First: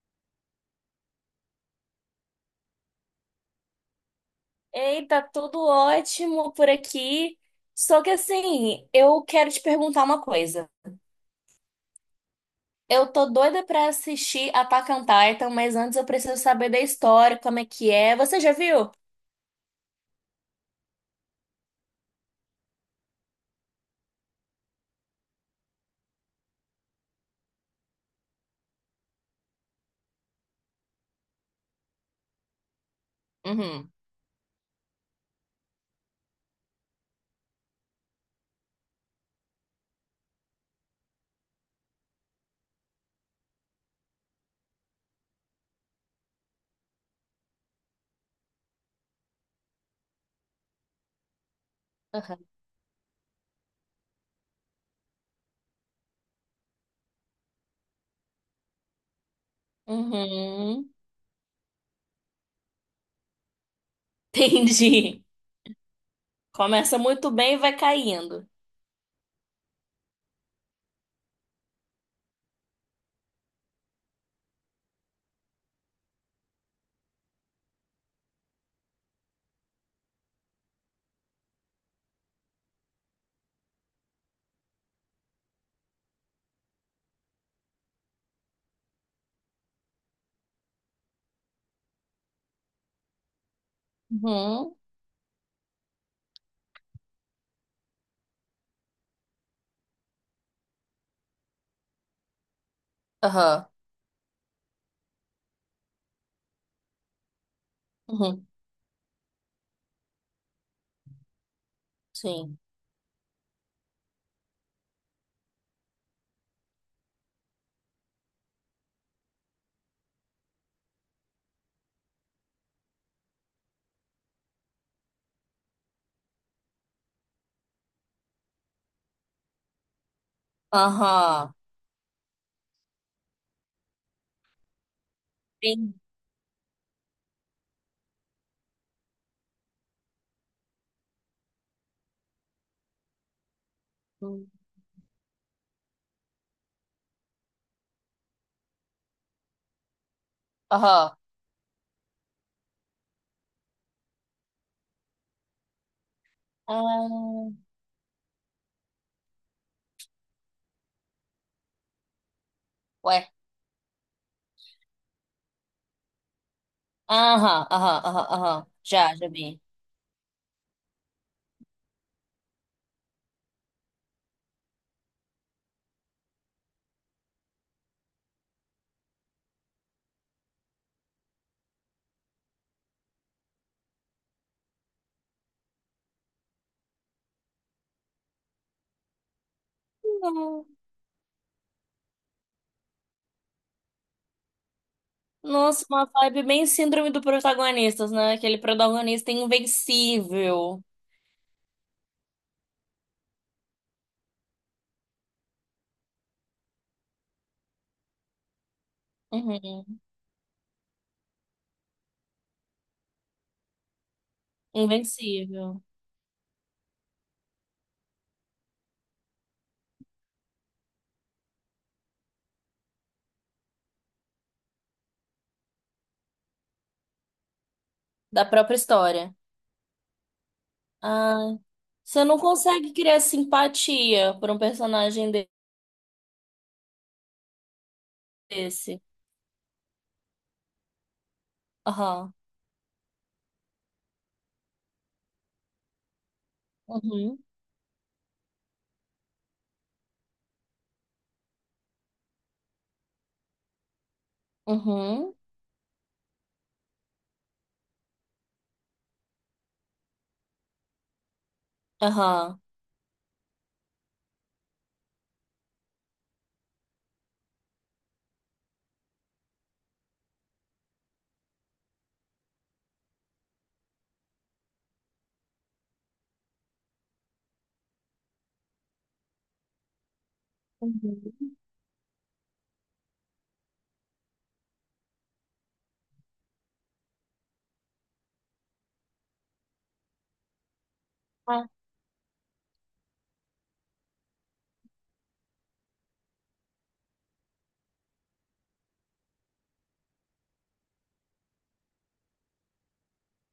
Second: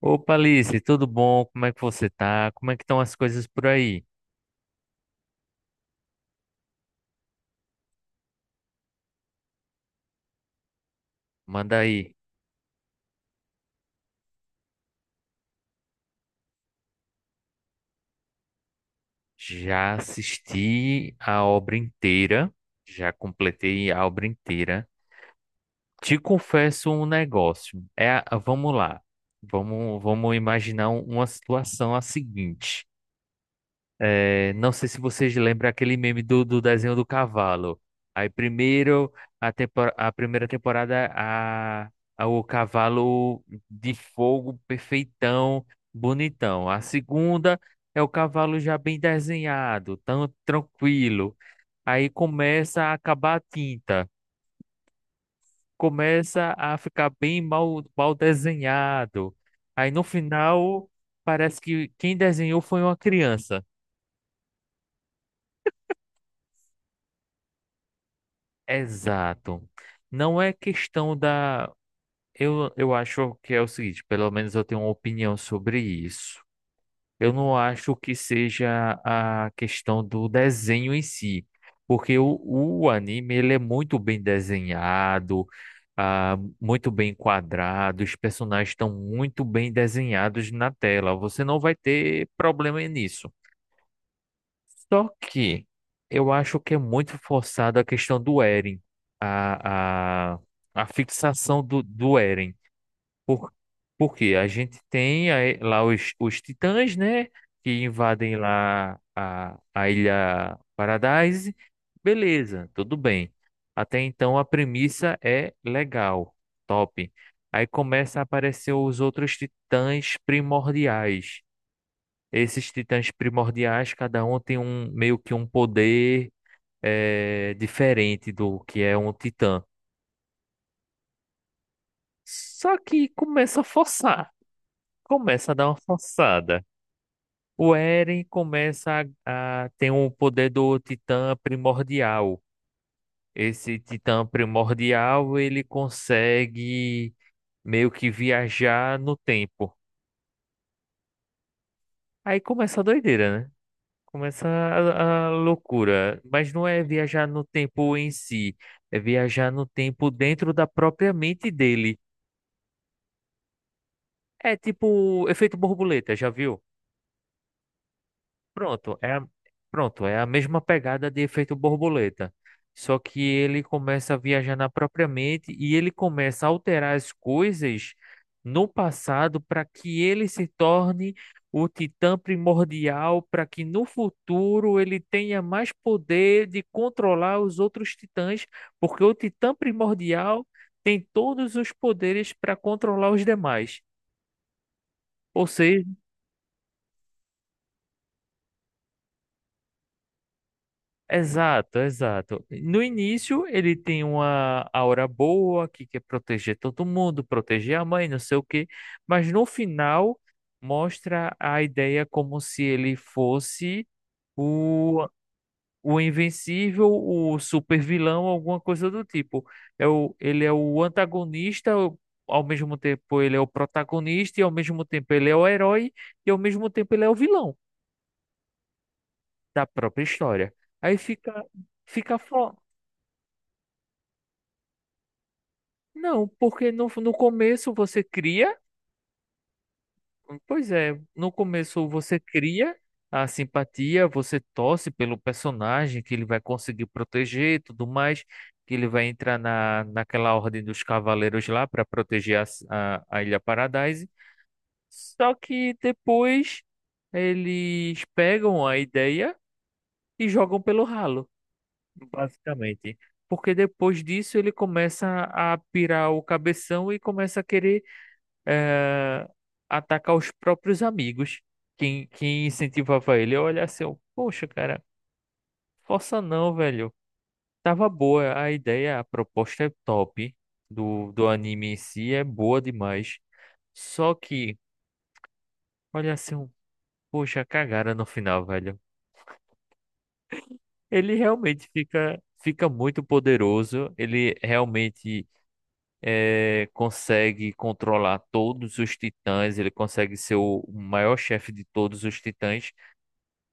Opa, Alice, tudo bom? Como é que você tá? Como é que estão as coisas por aí? Ei, tá tudo ótimo por aqui. Só que assim, eu quero te perguntar uma coisa. Manda aí. Eu tô doida pra assistir Attack on Titan, mas antes eu preciso saber da história, como é que é. Você já viu? Já assisti a obra inteira, já completei a obra inteira. Te confesso um negócio. Vamos lá. Vamos imaginar uma situação a seguinte. Uhum. Não sei se vocês lembram aquele meme do desenho do cavalo. Aí primeiro a primeira temporada, o cavalo de fogo perfeitão, bonitão. A segunda é o cavalo já bem desenhado, tão tranquilo. Aí Aham. começa a acabar a tinta, começa a ficar bem mal, mal desenhado. Aí no final Uhum. parece que quem desenhou foi uma criança. Entendi. Começa muito bem e vai caindo. Exato. Não é questão da. Eu acho que é o seguinte, pelo menos eu tenho uma opinião sobre isso. Eu não acho que seja a questão do desenho em si, porque o anime ele é muito bem desenhado, muito bem quadrado, os personagens estão muito bem desenhados na tela. Você não vai ter problema nisso. Uhum. Só que eu acho que é muito forçada a questão do Eren, a, a, a fixação do Eren. Por, Aham. Porque a gente tem aí lá os titãs, né? Que invadem Uhum. lá a Ilha Paradise. Sim. Beleza, tudo bem. Até então a premissa é legal, top. Aí começa a aparecer os outros titãs primordiais. Esses titãs primordiais, cada um tem um meio que um poder diferente do que é um titã. Aham. Só que começa a forçar, começa a dar uma Sim. forçada. O Eren começa a ter o poder do titã primordial. Esse titã primordial, ele consegue meio que viajar no tempo. Aham. Aí começa a doideira, né? Começa a loucura, mas não é viajar no Ah, tempo em si, é viajar no tempo dentro da própria mente dele. ué. É tipo efeito borboleta, já viu? Aham, aham, aham, aham. Pronto, é Já, a, já vi. pronto, é a mesma pegada de efeito borboleta. Só que ele começa a viajar na própria mente e ele começa a alterar as coisas no passado para que ele se torne o titã primordial, para que no futuro ele tenha mais poder de controlar os outros titãs, porque o titã primordial tem todos os poderes para controlar os demais. Ou seja, Nossa, uma vibe bem síndrome do protagonista, né? Aquele protagonista invencível. exato, exato. No início, ele tem uma aura boa, que quer proteger todo mundo, proteger a mãe, não sei o quê, mas no Uhum. final mostra a ideia como se ele fosse o, Invencível. o invencível, o super vilão, alguma coisa do tipo. Ele é o antagonista, ao mesmo tempo ele é o protagonista, e ao mesmo tempo ele é o herói, e ao mesmo tempo ele é o vilão Da própria história. da própria história. Aí fica, Ah, fica, você não fo- consegue criar simpatia por um personagem Não, porque no começo você cria, desse. pois é, no começo você Aham. cria a simpatia, você torce pelo personagem que ele vai conseguir Uhum. proteger e tudo mais, que ele vai entrar naquela ordem dos cavaleiros lá para proteger a Ilha Paradise. Só Uhum. que depois eles pegam a ideia e jogam pelo ralo, Aham. basicamente. Porque depois disso ele começa a pirar o cabeção e começa a querer eh, atacar os próprios amigos. Quem incentivava ele a olhar assim, eu, poxa, cara, força não, velho. Tava boa a ideia, a proposta é top do Uhum. anime em si, é boa demais. Só que, olha assim, eu, poxa, cagada no final, velho. Ele Ah, realmente fica muito poderoso, ele realmente consegue controlar todos os titãs, ele consegue ser o maior chefe de todos os titãs.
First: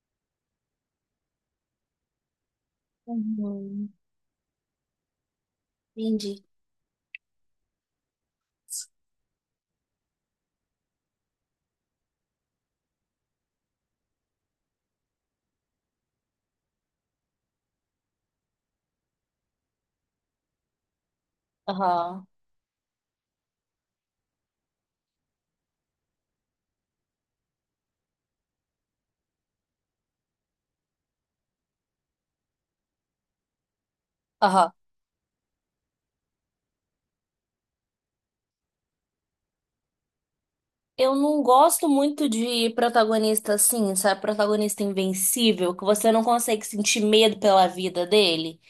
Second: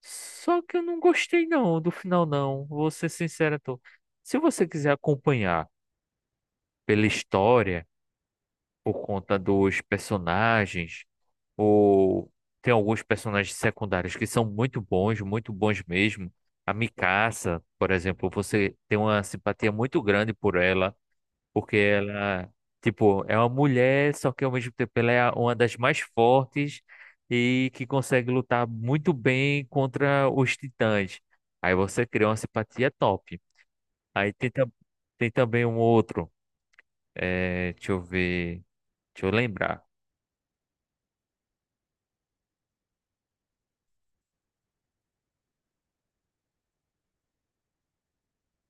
Só que eu não gostei não do final não, vou ser sincero, tô. uhum. Se você quiser acompanhar Entendi. pela história, por conta dos personagens, ou tem alguns personagens secundários que são muito bons mesmo. A Mikasa, por exemplo, você tem uma simpatia muito grande por ela. Porque Aham. ela, tipo, é uma mulher, só que ao mesmo tempo ela é uma das mais fortes e que consegue lutar muito bem contra os titãs. Aí você cria uma simpatia top. Aí tem, tam- Aham. Tem também um outro, é, deixa eu ver, deixa eu lembrar. Eu não gosto muito de protagonista assim, sabe? Protagonista invencível, que você não consegue sentir medo pela vida dele.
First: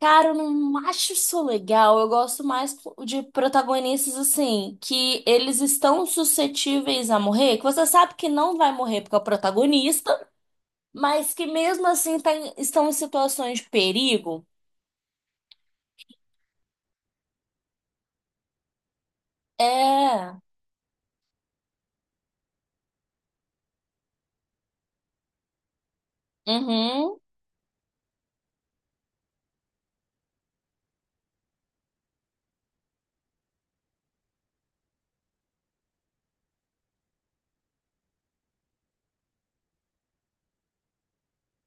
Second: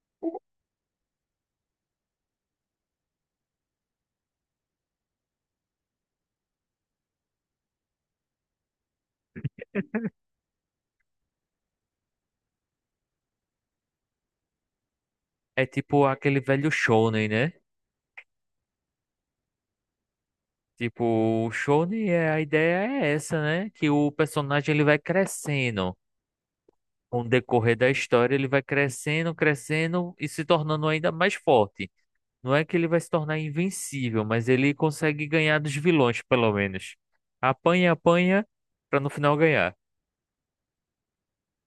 Cara, eu não acho isso legal. Eu gosto mais de protagonistas assim, que eles estão suscetíveis a morrer, que você sabe que não vai morrer porque é o protagonista, mas que mesmo assim estão em situações de perigo. É tipo aquele velho Shonen, né? É. Tipo, o Shonen, é, a ideia é essa, né? Que o personagem ele vai crescendo. Uhum. Com o decorrer da história, ele vai crescendo, crescendo e se tornando ainda mais forte. Não é que ele vai se tornar invencível, mas ele consegue ganhar dos vilões, pelo menos. Apanha, apanha, pra no final ganhar.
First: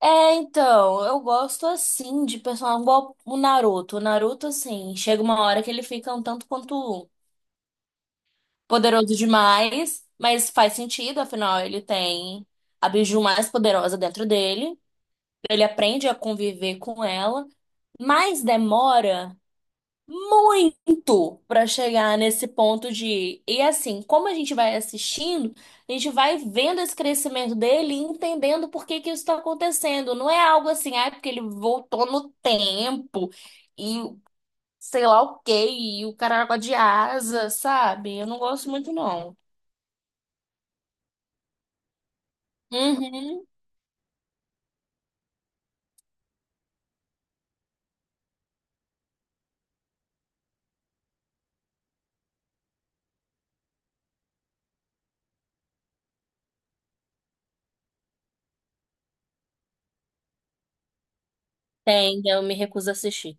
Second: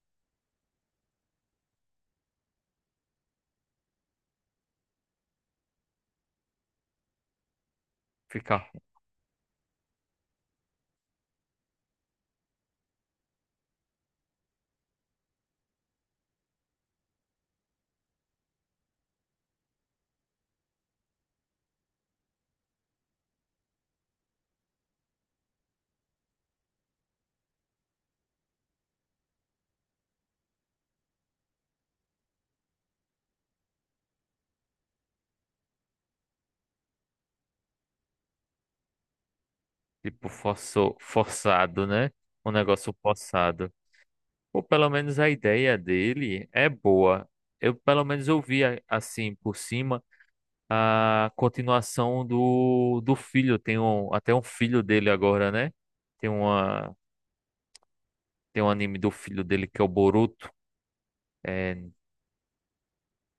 É, então, eu gosto assim de personagem igual o Naruto. O Naruto, assim, chega uma hora que ele fica um tanto quanto Ficar, poderoso demais, mas faz sentido, afinal, ele tem a biju mais poderosa dentro dele. Ele aprende a conviver com ela, mas demora muito para chegar nesse ponto de. E assim, como a gente vai assistindo, a gente vai vendo esse crescimento dele e entendendo por que que isso está acontecendo. Não é algo assim, ah, é porque ele voltou no tempo e sei lá o quê, e o caramba de asa, sabe? Eu não gosto muito, não. tipo, forçado, né? Um negócio Uhum. forçado. Ou pelo menos a ideia dele é boa. Eu, pelo menos, eu vi, assim, por cima, a continuação do filho. Tem um, até um filho dele agora, né? Tem uma, tem um anime do filho dele que é o Boruto. É, Tem, eu me recuso a assistir.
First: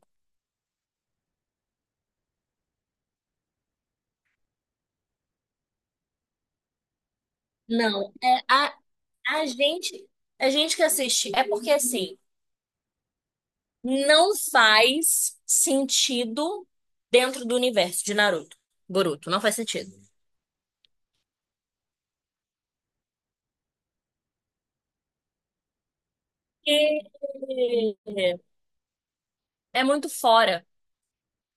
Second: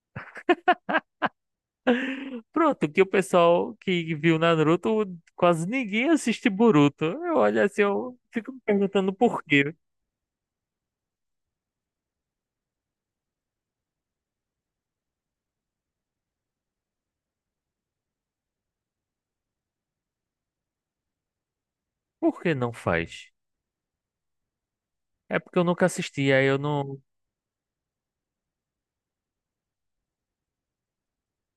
pronto, que o pessoal que viu Naruto, quase ninguém assiste Boruto. Eu olho assim, Não, eu é fico me perguntando por a quê. gente, a gente que assiste, é porque assim. Não faz sentido dentro do universo de Naruto, Boruto, não faz sentido. Por que não faz? É porque eu nunca assisti, aí eu não. E é muito fora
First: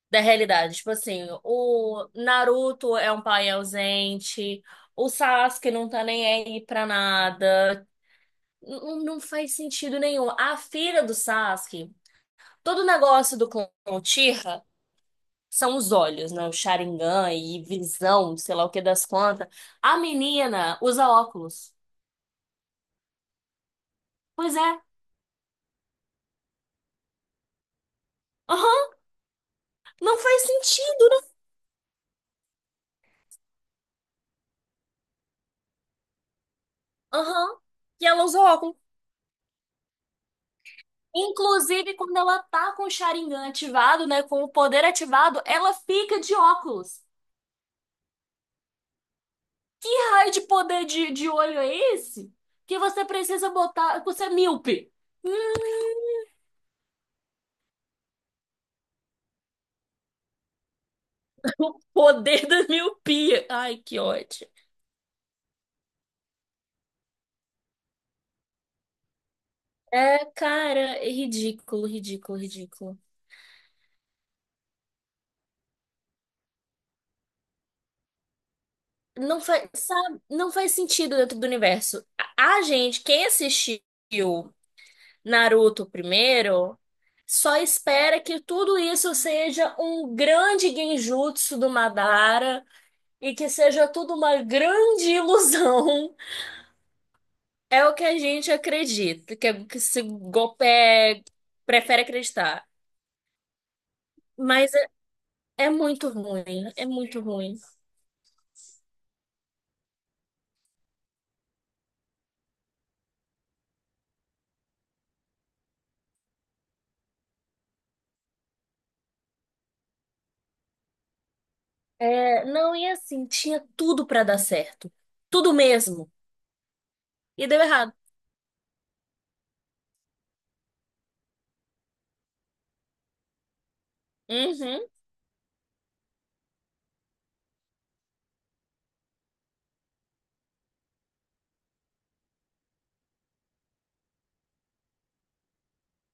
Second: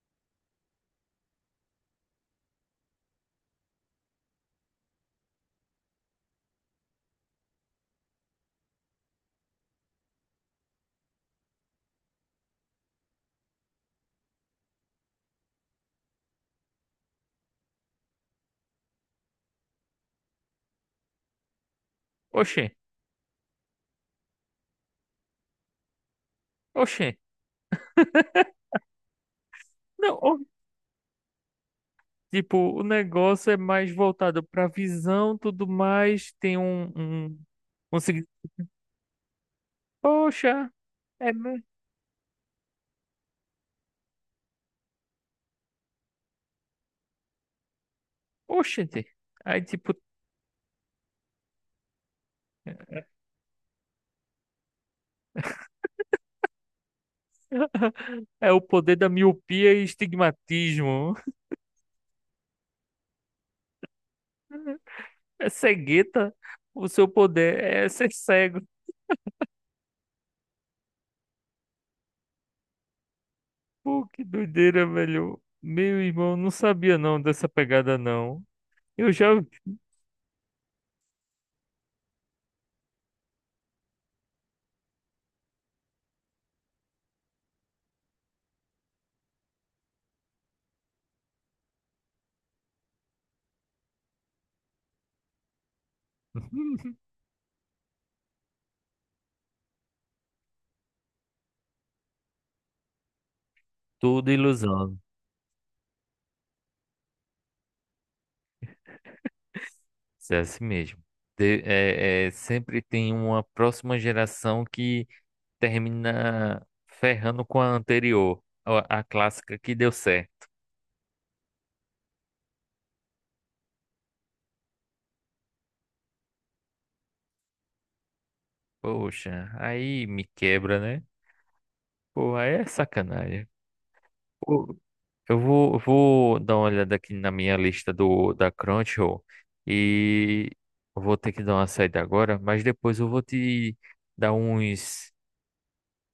da realidade. Tipo assim, o Naruto é um pai ausente, o Sasuke não tá nem aí pra nada. Não, não faz sentido nenhum. A filha do Sasuke, todo o negócio do clã Uchiha são os olhos, né? O Sharingan e visão, sei lá o que das quantas. A menina usa óculos. Oxê, Pois é. oxê. Aham. Não, Não ó, faz sentido, tipo, o negócio é mais voltado pra visão, tudo mais. Não. Aham. Um E ela seguinte. usa óculos. Poxa, é. me- Inclusive, quando ela tá com o Sharingan ativado, né? Com o poder ativado, ela fica de óculos. Oxente. Aí, Que tipo, raio de poder de olho é esse? Que você precisa botar. Você é míope. Hum, é o poder da miopia e estigmatismo. o poder da miopia. Ai, que ódio. É cegueta. O seu poder é ser cego. É, cara, é ridículo, ridículo, ridículo. Pô, que doideira, velho. Meu irmão, não sabia não dessa pegada, não. Eu já. Não faz, sabe, não faz sentido dentro do universo. A gente, quem assistiu Naruto primeiro, só espera que tudo isso seja um grande genjutsu do Madara e que seja tudo uma grande ilusão. É o que a gente acredita, que esse Gopé prefere acreditar. Tudo Mas ilusão. é, é muito ruim, é muito ruim. Isso é assim mesmo. Sempre tem uma próxima geração que termina ferrando com a anterior, a clássica que deu certo. É, não, e assim, tinha tudo pra dar certo. Tudo mesmo. E deu errado. Poxa, aí me quebra, né? Pô, aí é sacanagem. Uhum. Eu vou dar uma olhada aqui na minha lista do da Crunchyroll e eu vou ter que dar uma saída agora, mas depois eu vou te dar uns,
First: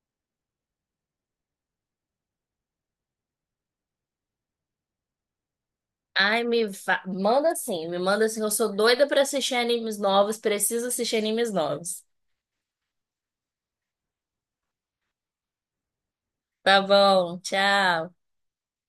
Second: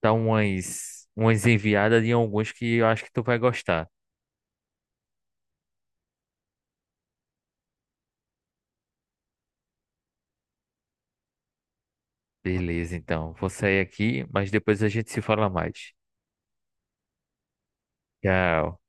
dar umas, umas enviadas de alguns que eu acho que tu vai gostar. Ai, manda sim, me manda sim. Eu sou doida pra assistir animes novos, preciso assistir animes novos. Beleza, então. Vou sair aqui, mas depois a gente se fala mais. Tá bom, tchau. Tchau.